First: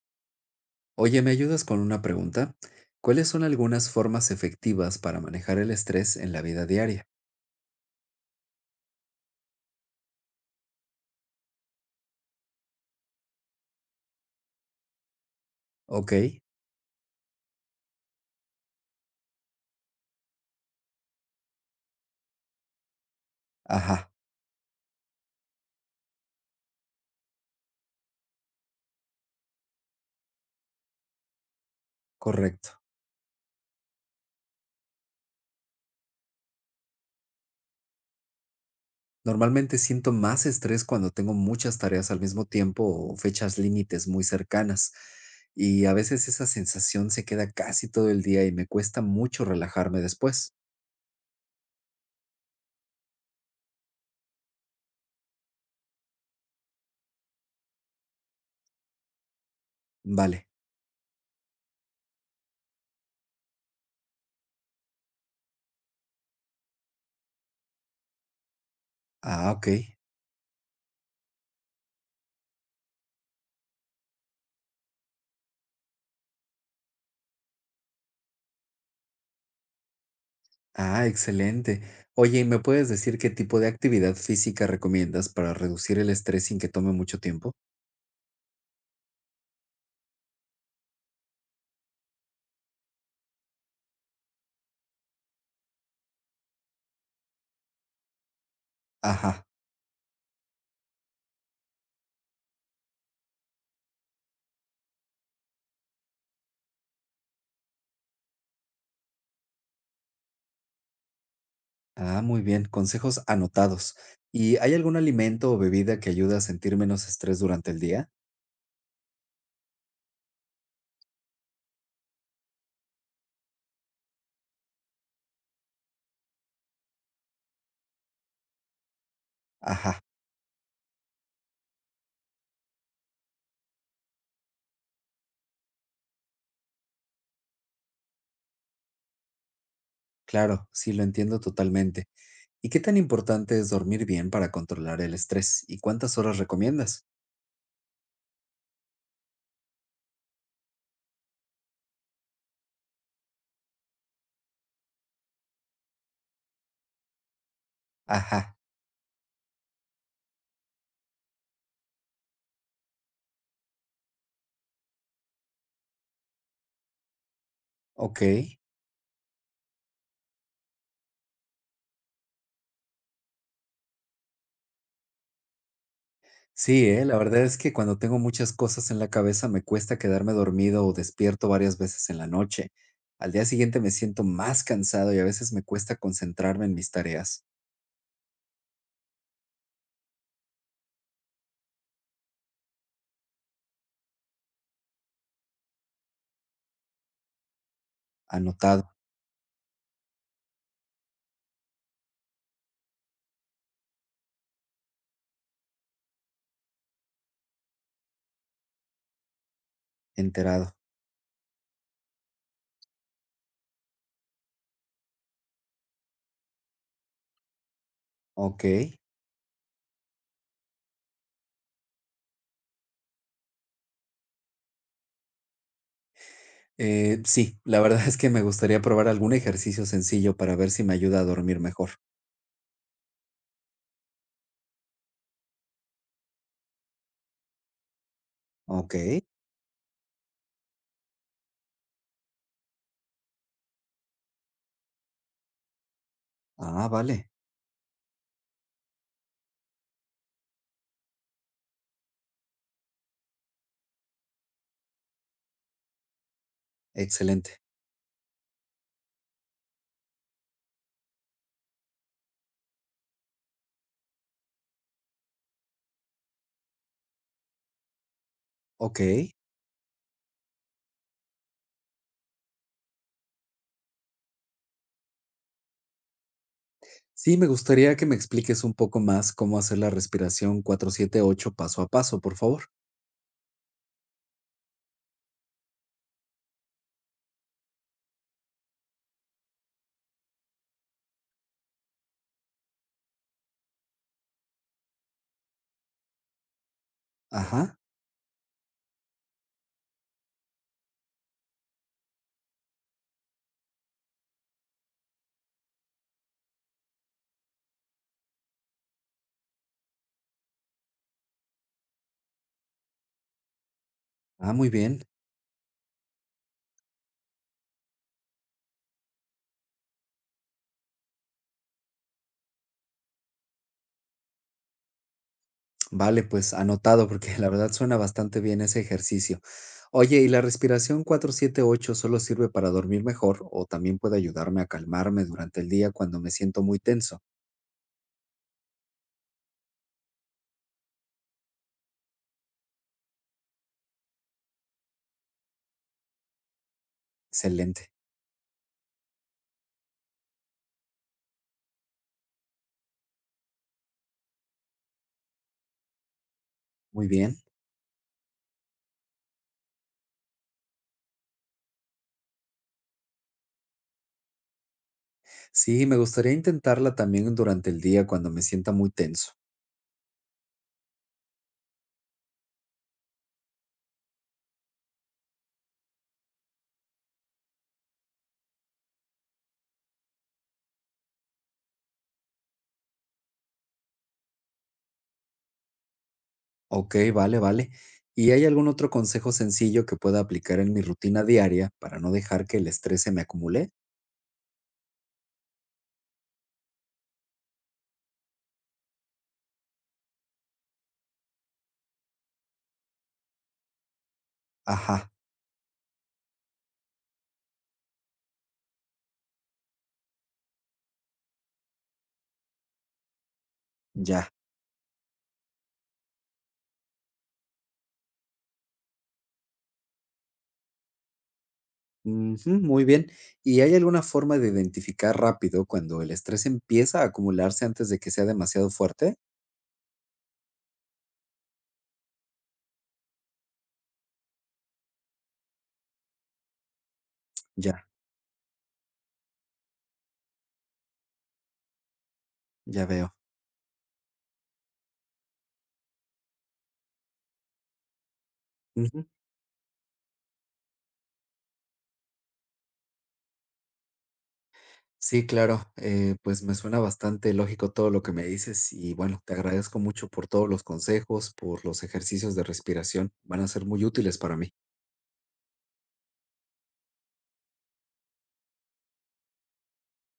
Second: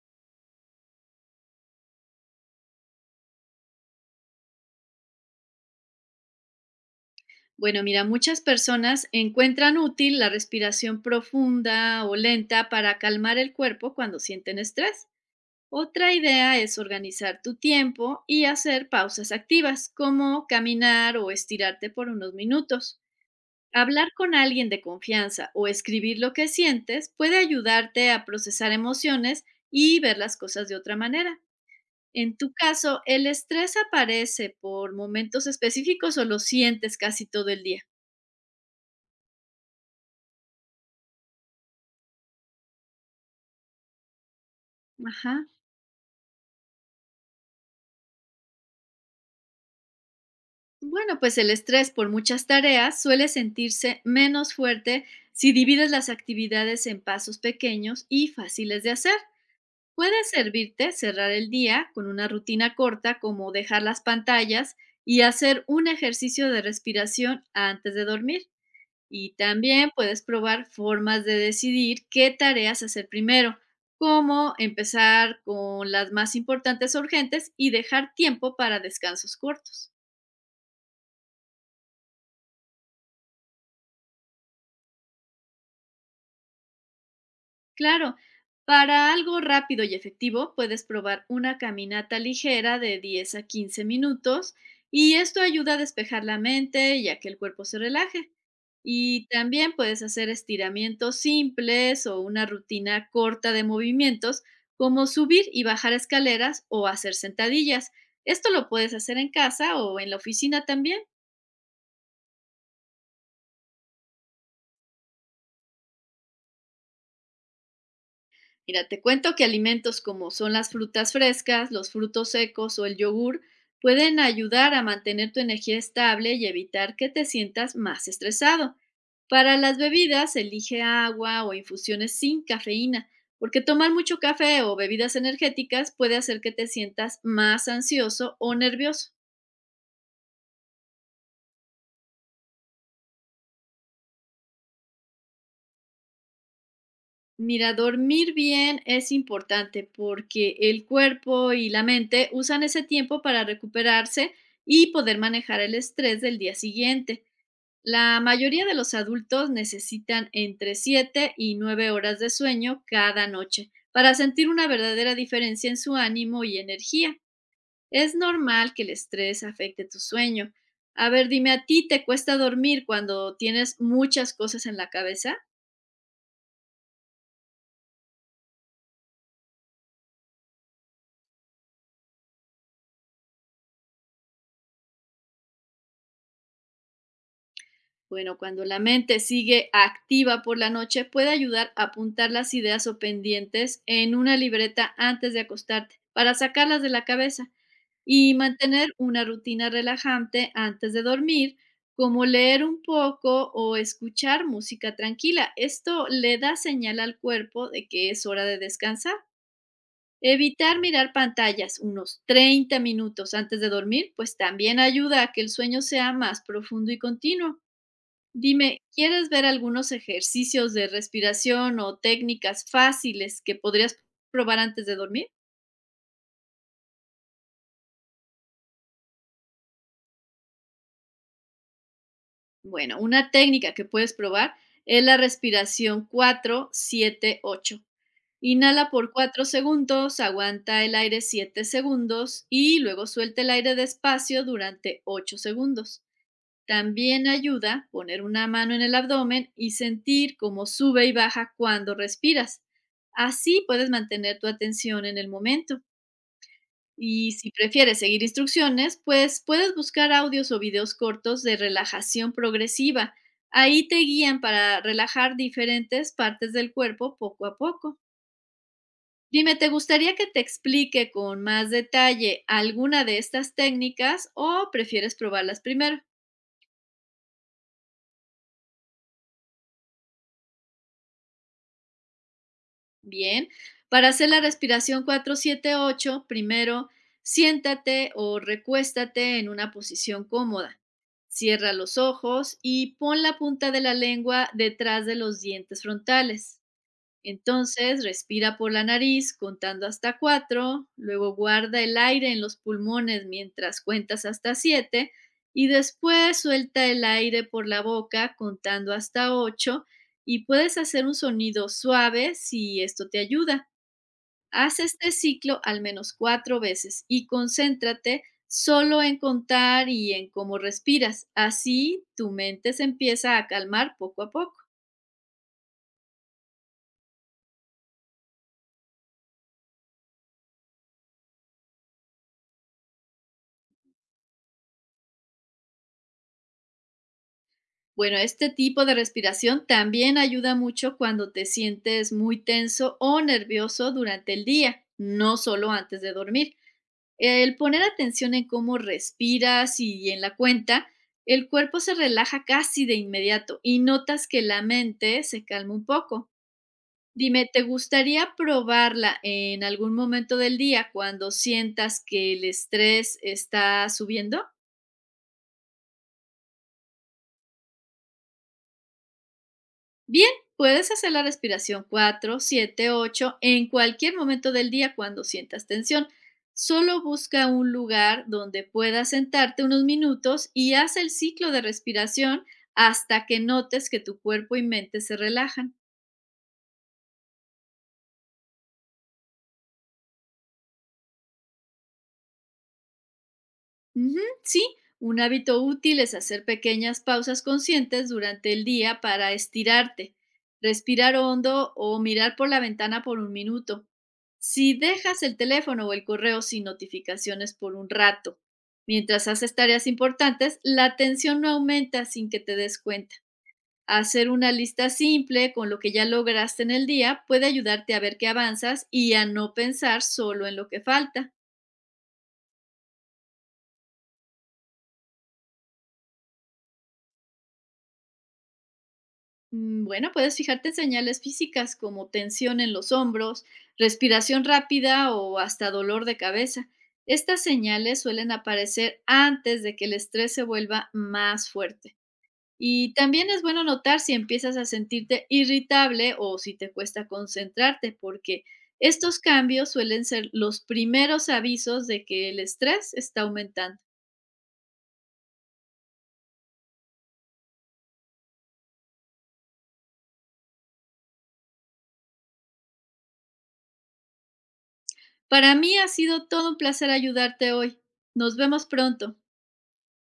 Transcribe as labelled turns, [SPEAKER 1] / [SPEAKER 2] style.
[SPEAKER 1] Oye, ¿me ayudas con una pregunta? ¿Cuáles son algunas formas efectivas para manejar el estrés en la vida diaria?
[SPEAKER 2] Bueno, mira, muchas personas encuentran útil la respiración profunda o lenta para calmar el cuerpo cuando sienten estrés. Otra
[SPEAKER 1] Ok,
[SPEAKER 2] idea es organizar tu tiempo y hacer pausas activas, como caminar o estirarte por unos minutos.
[SPEAKER 1] ajá,
[SPEAKER 2] Hablar con alguien de confianza o escribir lo que sientes puede ayudarte a procesar emociones y ver las cosas de otra manera. En tu
[SPEAKER 1] correcto.
[SPEAKER 2] caso, ¿el estrés aparece por momentos específicos o lo sientes casi todo el día?
[SPEAKER 1] Normalmente siento más estrés cuando tengo muchas tareas al mismo tiempo o fechas límites muy cercanas.
[SPEAKER 2] Ajá.
[SPEAKER 1] Y a veces esa sensación se queda casi todo el día y me cuesta mucho relajarme después.
[SPEAKER 2] Bueno, pues el estrés por muchas tareas suele sentirse menos fuerte si divides las actividades en pasos pequeños y fáciles de hacer. Puede
[SPEAKER 1] Vale.
[SPEAKER 2] servirte cerrar el día con una rutina corta, como dejar las pantallas y hacer un ejercicio de respiración antes de dormir. Y
[SPEAKER 1] Ah, ok.
[SPEAKER 2] también puedes probar formas de decidir qué tareas hacer primero, como empezar con las más importantes o urgentes y dejar tiempo para descansos cortos.
[SPEAKER 1] Ah, excelente. Oye, ¿y me puedes decir qué tipo de actividad física recomiendas para reducir el estrés sin que tome mucho tiempo?
[SPEAKER 2] Claro, para algo rápido y efectivo puedes probar una caminata ligera de 10 a 15 minutos, y esto ayuda a despejar la mente y a que el cuerpo se relaje. Y
[SPEAKER 1] Ajá.
[SPEAKER 2] también puedes hacer estiramientos simples o una rutina corta de movimientos, como subir y bajar escaleras o hacer sentadillas. Esto lo puedes hacer en casa o en la oficina también.
[SPEAKER 1] Ah, muy bien, consejos anotados. ¿Y hay algún alimento o bebida que ayude a sentir menos estrés durante el día?
[SPEAKER 2] Mira, te cuento que alimentos como son las frutas frescas, los frutos secos o el yogur pueden ayudar a mantener tu energía estable y evitar que te sientas más estresado. Para las
[SPEAKER 1] Ajá,
[SPEAKER 2] bebidas, elige agua o infusiones sin cafeína, porque tomar mucho café o bebidas energéticas puede hacer que te sientas más ansioso o nervioso.
[SPEAKER 1] claro, sí, lo entiendo totalmente. ¿Y qué tan importante es dormir bien para controlar el estrés? ¿Y cuántas horas recomiendas?
[SPEAKER 2] Mira, dormir bien es importante porque el cuerpo y la mente usan ese tiempo para recuperarse y poder manejar el estrés del día siguiente. La
[SPEAKER 1] Ajá,
[SPEAKER 2] mayoría de los adultos necesitan entre 7 y 9 horas de sueño cada noche para sentir una verdadera diferencia en su ánimo y energía. Es
[SPEAKER 1] ok.
[SPEAKER 2] normal que el estrés afecte tu sueño. A ver, dime, ¿a ti te cuesta dormir cuando tienes muchas cosas en la cabeza?
[SPEAKER 1] Sí, la verdad es que cuando tengo muchas cosas en la cabeza me cuesta quedarme dormido o despierto varias veces en la noche. Al día siguiente me siento más cansado y a veces me cuesta concentrarme en mis tareas.
[SPEAKER 2] Bueno, cuando la mente sigue activa por la noche, puede ayudar a apuntar las ideas o pendientes en una libreta antes de acostarte, para sacarlas de la cabeza y
[SPEAKER 1] Anotado,
[SPEAKER 2] mantener una rutina relajante antes de dormir, como leer un poco o escuchar música tranquila. Esto le da señal al cuerpo de que es hora de descansar.
[SPEAKER 1] enterado.
[SPEAKER 2] Evitar mirar pantallas unos 30 minutos antes de dormir, pues también ayuda a que el sueño sea más profundo y continuo.
[SPEAKER 1] Ok.
[SPEAKER 2] Dime, ¿quieres ver algunos ejercicios de respiración o técnicas fáciles que podrías probar antes de dormir?
[SPEAKER 1] Sí, la verdad es que me gustaría probar algún ejercicio sencillo para ver si me ayuda a dormir mejor.
[SPEAKER 2] Bueno, una técnica que puedes probar es la respiración 4-7-8. Inhala
[SPEAKER 1] Ok.
[SPEAKER 2] por 4 segundos, aguanta el aire 7 segundos y luego suelta el aire despacio durante 8 segundos.
[SPEAKER 1] Ah,
[SPEAKER 2] También
[SPEAKER 1] vale.
[SPEAKER 2] ayuda poner una mano en el abdomen y sentir cómo sube y baja cuando respiras. Así puedes mantener tu atención en el momento. Y si
[SPEAKER 1] Excelente.
[SPEAKER 2] prefieres seguir instrucciones, pues puedes buscar audios o videos cortos de relajación progresiva. Ahí te guían para relajar diferentes partes del cuerpo poco a poco.
[SPEAKER 1] Ok.
[SPEAKER 2] Dime, ¿te gustaría que te explique con más detalle alguna de estas técnicas, o prefieres probarlas primero?
[SPEAKER 1] Sí, me gustaría que me expliques un poco más cómo hacer la respiración 4-7-8 paso a paso, por favor.
[SPEAKER 2] Bien, para hacer la respiración 4-7-8, primero siéntate o recuéstate en una posición cómoda. Cierra los ojos y pon la punta de la lengua detrás de los dientes frontales.
[SPEAKER 1] Ajá.
[SPEAKER 2] Entonces, respira por la nariz contando hasta 4. Luego guarda el aire en los pulmones mientras cuentas hasta 7, y después suelta el aire por la boca contando hasta 8. Y puedes hacer un sonido suave si esto te ayuda.
[SPEAKER 1] Ah, muy
[SPEAKER 2] Haz
[SPEAKER 1] bien.
[SPEAKER 2] este ciclo al menos 4 veces y concéntrate solo en contar y en cómo respiras. Así tu mente se empieza a calmar poco a poco.
[SPEAKER 1] Vale, pues anotado, porque la verdad suena bastante bien ese ejercicio. Oye, ¿y la respiración 4-7-8 solo sirve para dormir mejor o también puede ayudarme a calmarme durante el día cuando me siento muy tenso?
[SPEAKER 2] Bueno, este tipo de respiración también ayuda mucho cuando te sientes muy tenso o nervioso durante el día, no solo antes de dormir. El poner
[SPEAKER 1] Excelente.
[SPEAKER 2] atención en cómo respiras y en la cuenta, el cuerpo se relaja casi de inmediato y notas que la mente se calma un poco.
[SPEAKER 1] Muy bien.
[SPEAKER 2] Dime, ¿te gustaría probarla en algún momento del día cuando sientas que el estrés está subiendo?
[SPEAKER 1] Sí, me gustaría intentarla también durante el día cuando me sienta muy tenso.
[SPEAKER 2] Bien, puedes hacer la respiración 4-7-8 en cualquier momento del día cuando sientas tensión. Solo busca un lugar donde puedas sentarte unos minutos y haz el ciclo de respiración hasta que notes que tu cuerpo y mente se relajan.
[SPEAKER 1] Ok, vale, vale. ¿Y hay algún otro consejo sencillo que pueda aplicar en mi rutina diaria para no dejar que el estrés se me acumule?
[SPEAKER 2] Ujú. Sí, un hábito útil es hacer pequeñas pausas conscientes durante el día para estirarte, respirar hondo o mirar por la ventana por un minuto. Si
[SPEAKER 1] Ajá,
[SPEAKER 2] dejas el teléfono o el correo sin notificaciones por un rato, mientras haces tareas importantes, la tensión no aumenta sin que te des cuenta.
[SPEAKER 1] ya.
[SPEAKER 2] Hacer una lista simple con lo que ya lograste en el día puede ayudarte a ver que avanzas y a no pensar solo en lo que falta.
[SPEAKER 1] Ujú, muy bien. ¿Y hay alguna forma de identificar rápido cuando el estrés empieza a acumularse antes de que sea demasiado fuerte?
[SPEAKER 2] Bueno, puedes fijarte en señales físicas como tensión en los hombros, respiración rápida o hasta dolor de cabeza. Estas
[SPEAKER 1] Ya,
[SPEAKER 2] señales suelen aparecer antes de que el estrés se vuelva más fuerte.
[SPEAKER 1] ya
[SPEAKER 2] Y
[SPEAKER 1] veo.
[SPEAKER 2] también es bueno notar si empiezas a sentirte irritable o si te cuesta concentrarte, porque
[SPEAKER 1] Ujú.
[SPEAKER 2] estos cambios suelen ser los primeros avisos de que el estrés está aumentando.
[SPEAKER 1] Sí, claro, pues me suena bastante lógico todo lo que me dices y bueno, te agradezco mucho por todos los consejos, por los ejercicios de respiración, van a ser muy útiles para mí.
[SPEAKER 2] Para mí ha sido todo un placer ayudarte hoy. Nos vemos pronto.